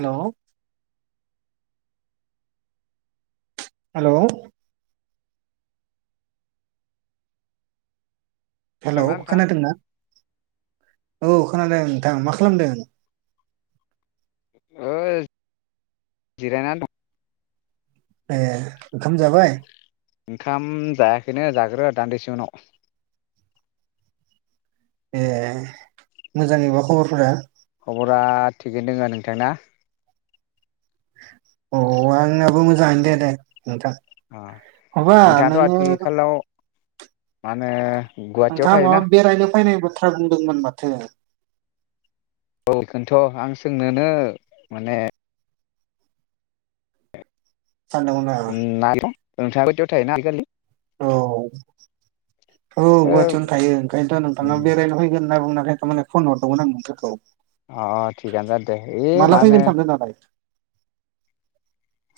हेल हेल hello खोनादोंना? औ खोनादों नोंथां मा खालामदों? ओ जिरायनानै दं। ए ओंखाम जाबाय? ओंखाम जायाखैनो जागोन र दान्दिसे उनाव ए मोजाङै बा खबरफोरा? खबरा थिगैनो दोङो नोंथांना। अ आंनाबो मोजाङै दे दे। नोंथां अ माबा नोङो माने नोंथाङा माबा बेरायनो फैनायबो बाथ्रा बुंदोंमोन माथो? औ बेखौनोथ आं सोंनोनो माने सानदोंमोन आरो नागिर नोंथाङा गुवाहाटीयाव थायोना आजिखालि? औ औ ओ गुवाहाटियावनो थायो ओंखायनोथ नोंथाङा बेरायनो फैगोन होनना बुंनायखाय थारमाने फन हरगौमोन आं नोंथांखौ अ थिगानो जादोदे ऐ माला मा होनो फैगोन सानदों दालाय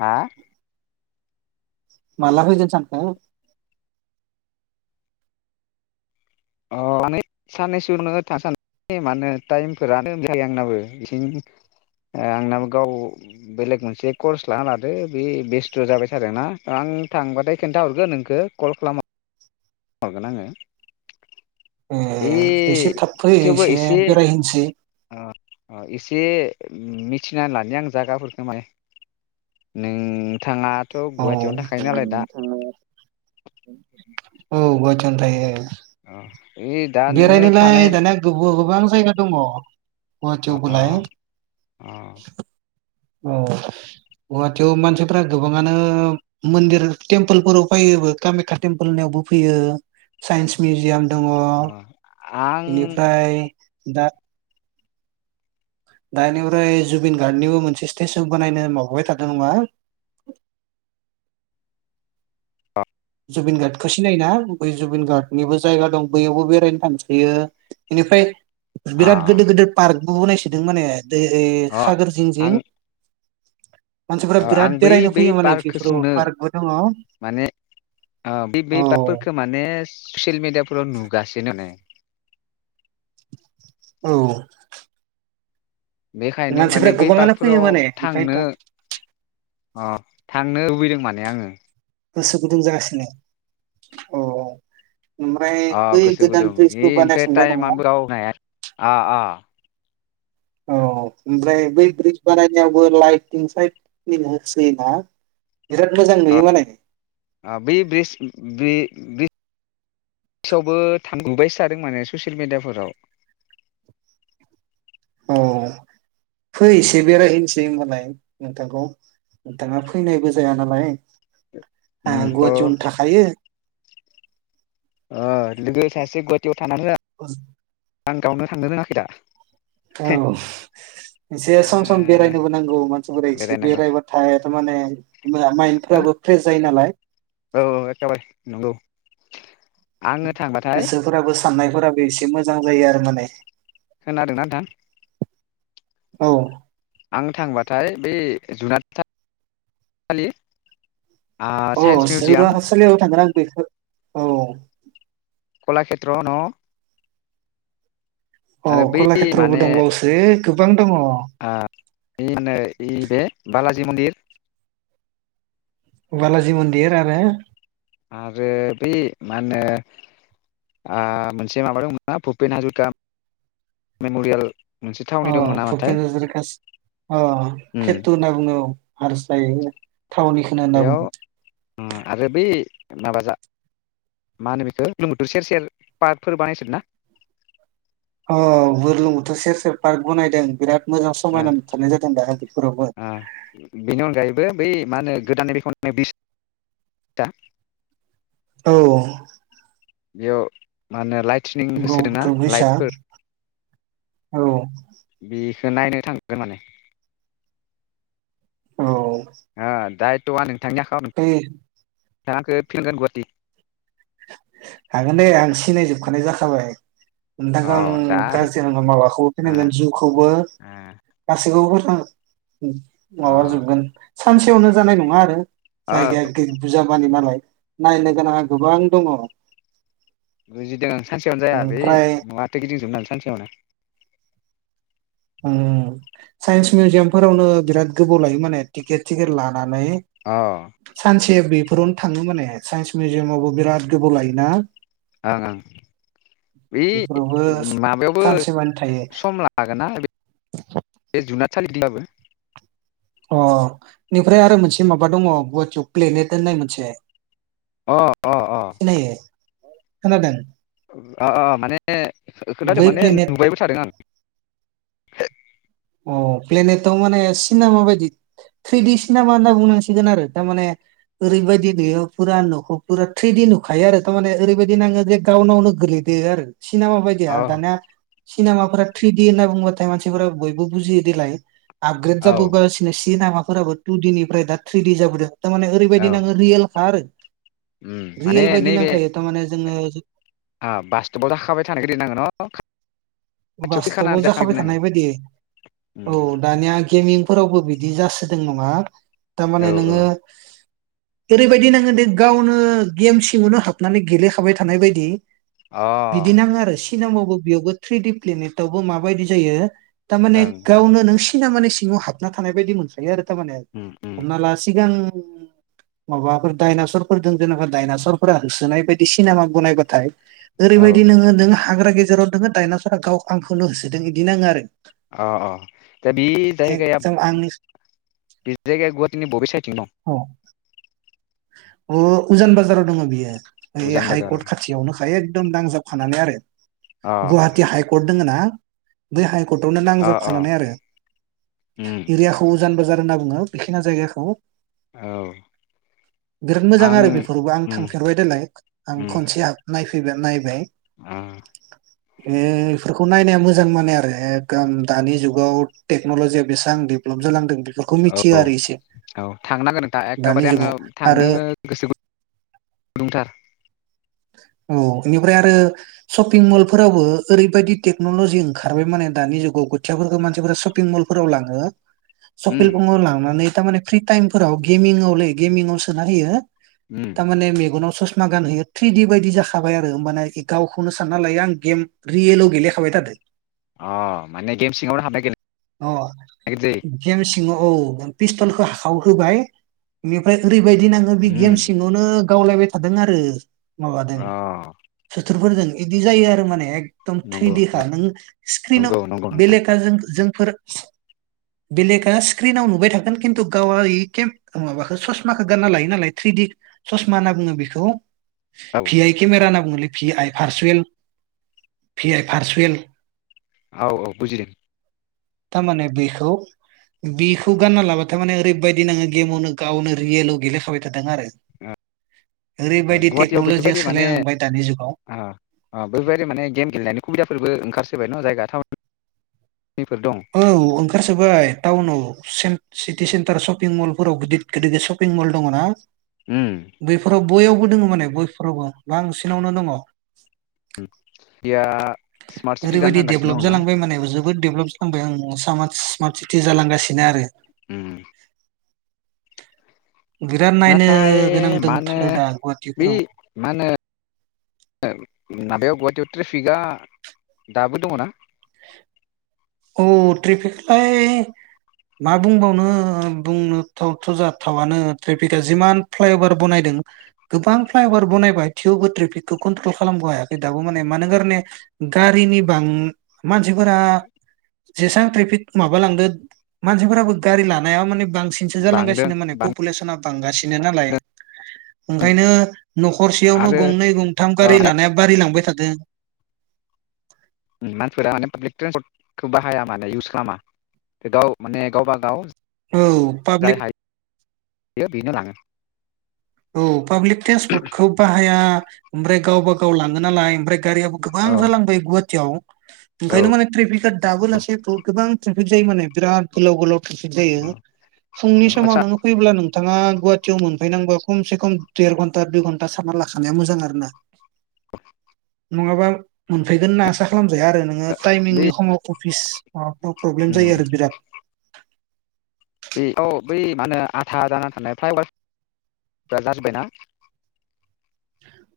हा माला फैगोन सानखो? अ माने साननैसो उनावनो थांनो सानदो मानो टाइम फोरानो मिलाया आंनाबो आथिं ओ गाव बेलेग मोनसे कर्स लाना लादो। बे बेस्थ जाबायथादोना आं थांबाथाय खोन्थाहरगोन नोंखो कल खालाम हरगोन आङो ए ए एसे थाब फै थेवबो एसे बेरायहैनसै एसे मिथिना लानि आं जायागाफोरखो माने नोंथाङा औ नोंथाङा औ गुवाहाटीयावनो थायो। ओइ दा नोङो बेरायनोलाय थानाय दाना गबो गोबां जायगा दङ अ गुवाहाटीयावबोलाय अ औ गुवाहाटियाव मानसिफोरा गोबाङानो मन्दिर टेम्पोलफोराव फैयो कामाख्या टेम्पोलनियावबो फैयो साइन्स मिउजियाम दङ अ आं बेनिफ्राय दा दानिफ्राय जुबिन गार्डनिबो मोनसे स्टेसन बानायनो माबाय थादों नामा? जुबिन गार्डखौ सिनाय ना बै जुबिन गार्डनिबो जायगा दं बैयावबो बेरायनो थांसायो बेनिफ्राय बिराद अ गोदर गोदोर पार्क बो बानायसोदों माने दै अ हागोर जिं जिं मानसिफोरा आं आं बिराद बै बेरायनो बै फैयो माने पार्कखौ इफोराव पार्कबो दङ ओ बे बै औ पार्करखौ माने ससियेल मेडियाफोराव नुगासिनो ए औ बेखायनो मानसिफ्रा माने बै गोबाङानो फैयो पार्कफोराव माने थांनो अ ओंखायनोथ' थां थांनो लुबैदों माने आङो गोसो गुदुं जागासिनो औ ओमफ्राय अ बै गोसो गोदान गुदुं इ ब्रिजबो ओमफ्राय बानायखांबाय नङा टाइमा रावबो होनो‌ हाया आ आ औ ओमफ्राय बै ब्रिज बानायनायावबो लाइटिं साइटिं होसोयो ना ओ बे ब्रिस ब्रि थेवबो थांबायसो थादों माने ससियेल मिडियाफोराव औ फै एसे बेरायहैनोसै होमबालाय नोंथांखौ नोंथाङा फैनायबो जाया नालाय आं उम अ गुवाटीयावनो थाखायो ओ लोगो सासे गुवाटियाव थाना होया औ आं गावनो थांनो रोङाखै दा औ एसे सम सम ओ बेरायनोबो नांगौ मानसिफोरा एसे बेरायनांगौ बेरायबाथाय माने माइन्दफ्राबो फ्रेश जायो नालाय औ एखेबारे नंगौ आङो थांबाथाय गोसोफोराबो साननायफोराबो एसे मोजां मोजां जायो आरो माने खोनादों‌ ना नोंथां औ आं थांबाथाय बे। जुनाद सालि अह जुनादसालियाव थांगोन आं बेखौ। औ। कलाक्षेत्र न आरो अह बै कलाक्षेत्रबो माने दंबावोसो। गोबां दङ। बेनो बे बालाजि मन्दिर बालाजि मन्दिर आरो आरो बै मा होनो मोनसे माबा दंमोन भुपेन हाजरिका मेमरियेल। मोनसे अ थावनि दंमोन नामाथाय भुपेन हाजरिआ उम केथु होनना बुङो औ। [unintelligible] थावनिखौ होनना बेयाव ओ बुङो। आरो बै माबा जा मा होनो बेखौ बुरलुंबुथुर सेर सेर पार्क फोर बानायसोदोंना? अह बुरलुंबुथुर सेर सेर पार्क बानायदों बिराद। मोजां ओ समायना नुथारनाय जादों दा बेफोरावबो ओ बेनि अनगायैबो बै मा होनो गोदानै बेखौ बिस आ औ बेयाव मा होनो लाइत ब्रह्मपुत्र ब्रिजा औ बेखौ नायनो थांगोन माने औ दाय [unintelligible] थांनो [unintelligible] फै [unintelligible] गुवाहाटि हागोन दे आं सिनायजोबखानाय जाखाबाय नोंथांखौ अ आं दा गाज्रि नांगा माबाखौबो ओ फैनांगोन जिउखौबो गासैखौबो औ ओ माबाजोबगोन अ सानसेयावनो जानाय नङा आरो अ जायगाया बुरजाबानि नालाय नायनो गोनाङा गोबां दङ बुजिदों आं सानसेयावनो जाया बै ओमफ्राय महाथो गिदिंजोबनो हानसै सानसेयावनो साइन्स मिउजियाम फोरावनो बिराद गोबाव लायो माने टिकेट सिकेट ला नाय अ ओं सानसे बे बेफोरावनो थाङो माने साइन्स मिउजियामावबो बिराद गोबाव लायोना ओं ओं बि बेफोरावबो माबायावबो सानसेमानि थायो सम लागोन ना बे जुनाद सालिब्लाबो अ बेनिफ्राय आरो मोनसे माबा दङ गुवाहाटीआव प्लेनेट होननाय मोनसे अ अ अ खोनायो खोनादों माने खोनथादों बै माने प्लेनेट नुबायबो थादों आं अ प्लेनेटाव माने सिनेमा बायदि ट्रेदि सिनेमा होनना बुंनांसिगोन आरो थारमाने ओरैबायदि बेयाव नुयो फुरा न'खौ फुरा ट्रेदि नुखायो आरो थारमाने ओरैबायदि नाङो जे गावनावनो गोलैदो आरो सिनेमा बायदि आरो अ दानिया सनेमाफोरा ट्रिदि होनना बुंबाथाय मानसिफोरा बयबो बुजि देलाय आग्रोद औ जाबोगासिनो सिनामा फोराबो टु देनिफ्राय दा ट्रि दि जाबोदों थारमाने ओरैबायदि औ नाङो रियेल आरो उम माने रियेल बायदि नैबे नांखायो थारमाने [unintelligible] [unintelligible] खाथियाव बास्टपाव फैखानानै जाखाबाय थानाय जाखाग्रोनांगोन बायदि औ दानिया गेमिंफोरावबो बिदि जासो दों नङा थारमाने औ नोङो ओरैबायदि नाङो दे गावनो गेम सिङावनो हाबनानै गेलेखाबाय थानाय बायदि औ बिदि नाङो आरो खि नामावबो बेयावबो थ्रिडि प्लिनिथावबो माबायदि जायो अ थारमाने ओं गावनो नों सिना माने सिङाव हाबना थानाय बायदि मोनखायो आरो थारमाने उम उम हमना ला सिगां माबाफोर डायनासरफोर दों जेनेबा दडायनासरफोरा होसोनाय बायदि सिनेमाखौ नायबाथाय औ ओरैबायदि नोङो नों हाग्रा गे जेराव दोङो डायनास गाव आंखौनो होसोदों बिदि नाङो आरो अ अ दा बे जायगाया जों आंनि बे जायगाया गुवाहाटिनि बबे साइडथिं दं अ उजान बाजाराव दङो बियो ए उजान बाजाराव हाइकर्ट खाथियावनोखा ए दम दांजाबखानानै आरो अ गुवाहाटि हाइकर्ट दोङो ना बै हाय कर्टावनो अ अ नांजाबखानानै आरो उम एरियाखौ उजान बाजार होनना बुङो बेखिना जायगाखौ औ बिराद मोजां आं आरो बेफोरावबो आं उम थांफेरबाय नालाय आं खनसे नायफ फैबा नायबाय उम ए इफोरखौ नायनाया मोजां माने आरो एकदम दानि जुगाव टेक्नलजिया बेसेबां डेभेलप जालांदों बेफोरखौ मिथियो औ आरो इसे औ थांनांगोन नोंथां दानि एखेबारे आङो जुगाव थांनो आरो गोसो गुदुंथार औ बेनिफ्राय आरो शपिं मल फोरावबो ओरैबायदि टेक्न'लजि ओंखारबाय माने दानि जुगाव खोथियाफोरखौ मानसिफोरा शपिं मलफोराव लाङो उम [unintelligible] लांनानै दा मामे फ्रि टाइमफोराव गेमिंआवलै गेमिं सोना होयो उम थार माने मेगनाव सस मा गान होयो थ्रिडी बायदि जाखाबाय आरो होमबाना गावखौनो सानना लायो आं गेम रियेलाव गेलेखाबाय थादो। अ माने गेम सिङावनो हाबनो अ गेले ज गेम सिङाव औ पिस्टलखौ हाखाव होबाय बेनिफ्राय बेबायदिनो आङो बे गेम उम सिङावनो गावलायबाय थादों आरो। माबादों अ बोथोरफोरजों बिदि जायो आरो माने। एकदम नंगौ थैदिखा नों स्क्रिनाव नंगौ नंगौ नोंथां बेलेक जों जों बेलेकआ स्क्रिनाव नुबाय थागोन खिन्थु गाव माबाखौ स ससमाखौ गानना लायो नालाय थ्रिडी ससमा होनना बुङो बेखौ औ भि आइ केमेरा होनना बुंङोलै। फि आइ फारसुयेल फि आइ फारसुयेल औ औ बुजिदों। थारमाने बेखौ बेखौ गानना लाबाथाय माने ओरैबायदि नाङो गेमावनो गावनो रियेलाव गेलेखाबाय थादों आरो। ओ ओरैबायदि गुवाहाटियाव टेक्न'लजिया बेफोरबायदि माने सोलायलांबाय दानि जुगाव अ बेफोरबायदि माने गेम गेलेनायनि सुबिदाफोरबो ओंखारसै [unintelligible] बाय न जायगा था औ ओंखारसोबाय टाउनाव [unintelligible] सिटि सेन्टार शपिं मलफोराव गिदिर गिदिर गिदिरशपिं मल दङ ना? उम बेफोराव बयावबो दङ माने बयफोरावबो बांसिनावनो दङ। [unintelligible] स्मार्ट सिटि जानो ओरैबायदि थांगासिनो डेभलप दंना जालांबाय माने जोबोद डेभलप खालामबाय आं स स्मार् सिटि जालांगासिनो आरो। उम बिराद नायनो नाथाय गोनां मा होनो दंथारो दा बे गुवाहाटिफोराव मा होनो [unintelligible] माबायाव गुवाहाटियाव ट्रेफिकआ दाबो दङना? औ ट्रेफिकलाय मा बुंबावनो बुंनो थावथ' जाथावानो ट्रेफिकआ जिमान फ्लाइअभार बनायदों गोबां फ्लाइअभार बनायबाय थेवबो ट्रेफिकखौ कन्ट्रल खालामनो हायाखै दाबो माने मानो गारने गारिनि बां मानसिफोरा जेसेबां ट्रेफिक माबालांदो मानसिफोराबो गारि लानाया माने बांसिनसो बांदों जालांगासिनो माने बां पपुलेसनना बांगासिनो नालाय ओंखायनो न'खरसेयावनो आरो गंनै गंथाम ओ गारि लानाया बारि लांबाय थादों। मानसिफोरा माने पाब्लिक ट्रेन्सपर्टखौ बाहाया माने इउस खालामा माने गावबा गाव औ जाय पाब्लिक हायो बेनो लाङो औ पाब्लिक ट्रेन्सपर्टखौ बाहाया ओमफ्राय गावब गाव गाव लाङो नालाय ओमफ्राय गारियाबो गोबां औ जालांबाय गुवाहाटियाव औ ओंखायनो माने ट्रेफिकआ दाबोलासेैथ' गोबां ट्रेफिक जायो माने बिराद गोलाव गोलाव। ट्रेफिक जायो फुंनि समाव आदसा नोङो फैयोब्ला नोंथाङा। गुवाहाटीआव मोनफैनांगौ। खमसे खम देर घन्टा दुइ घन्टा सारना लाखानाया मोजां आरो ना [inaudible] नङाबा मोनफैगोना आसा खालाम आरो नोङो बे टाइमिंनि समाव अफिस माबा प्रब्लेम उम जायो आरो बिराद। बे औ बै म होनो आथा जानानै थानाय फ्राय जाजोबबायना।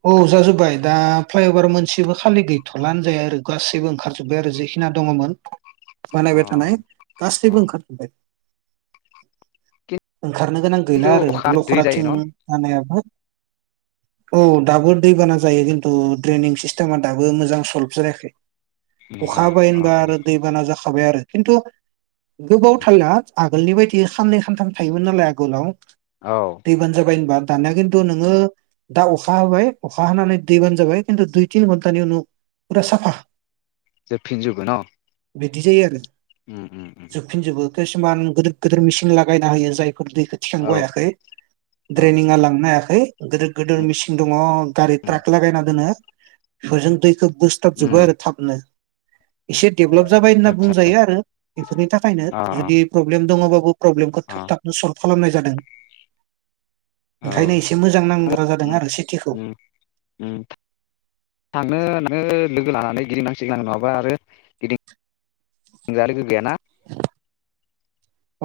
औ जाजोबबाय दा फ्लाइअभार मोनसेबो खालि गैथलानो होनजायो आरो गासैबो ओंखारजोबबाय आरो जेखिना दङमोन। अ बानायबाय थानाय अ गासैबो ओंखार जोबबाय। ओंखारनो गोनां गैला खिन्थु आरो अखा दै जायो लखराथिं न' जानायाबो। औ दाबो दैबाना जायो खिन्थु दड्रेेनं सिस्टेमा दाबो मोजां सल्भ जायाखै। अखा नङा हाबाय अ होनबा आरो दैबाना जाखा। थाबाय आरो खिन्थु गोबाव थाला आगोलनि बायदि खाननै खानथाम थायोमोन नालाय आगोलाव। औ दै बान जाबाय होनबा? दानया खिन्थु नोङो दा अखा होबाय अखा हानानै दैबानो जाबाय खिन्थु दुइ तिन घन्टानि उनाव फुरा साफा। जे फिनजुबो न बिदि जायो आरो। उम उम उम। किसुमान गदिर गदिर मेसिन लागायना होयो जाय। दैखौ थिखाखं औ हायाखै औ ड्रेनिङा लांनो हायाखै दो गिदिर मेसिन दङ। गारि उम ट्राक लगायना दोंनो। सुइजों दैखो। बुसथाब जोब उम आरो थाबनो। एसे देभलप जाबाय होनना आदसा आदसा बुंजायो आरो बेफोरनि थाखायनो अ जुदि प्रब्लेम। दङ बाबु। प्रब्लेम खौ अ थाब थाबनो सल' खालामनाय जादों। ओंखायनो एसे मोजां नांगौ। ओ थांनो लोगो। लानानै गिदिं नांसिगोन नङाबा आरो गिदिंग्रा लोगो गैयाना।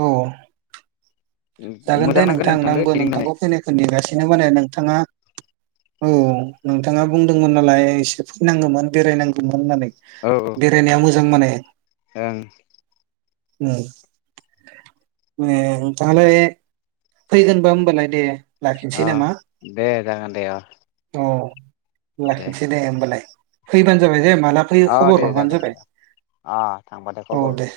औ। जागोन दे मोजां नांगोन नोंथां नोंथांखो आंबो गिदिंनानै नोंथांखौ फैनायखौ नेगासिनो माने नोंथाङा औ नोंथाङा बुंदोंमोन नालाय एसे फैनांगौमोन बेरायनांगौमोन होननानै औ बेरायनाया मोजां माने ओं उम [inaudible] फैगोनबा होमबालाय दे लाखिनोसै अ नामा दे जागोन दे लाखिनसै दे होमबालाय फैबानो जाबाय दे माला फैयो अ दे खबर हरबानो जागोन दे जाबाय अ थांबाथाय खबर औ हरगोन दे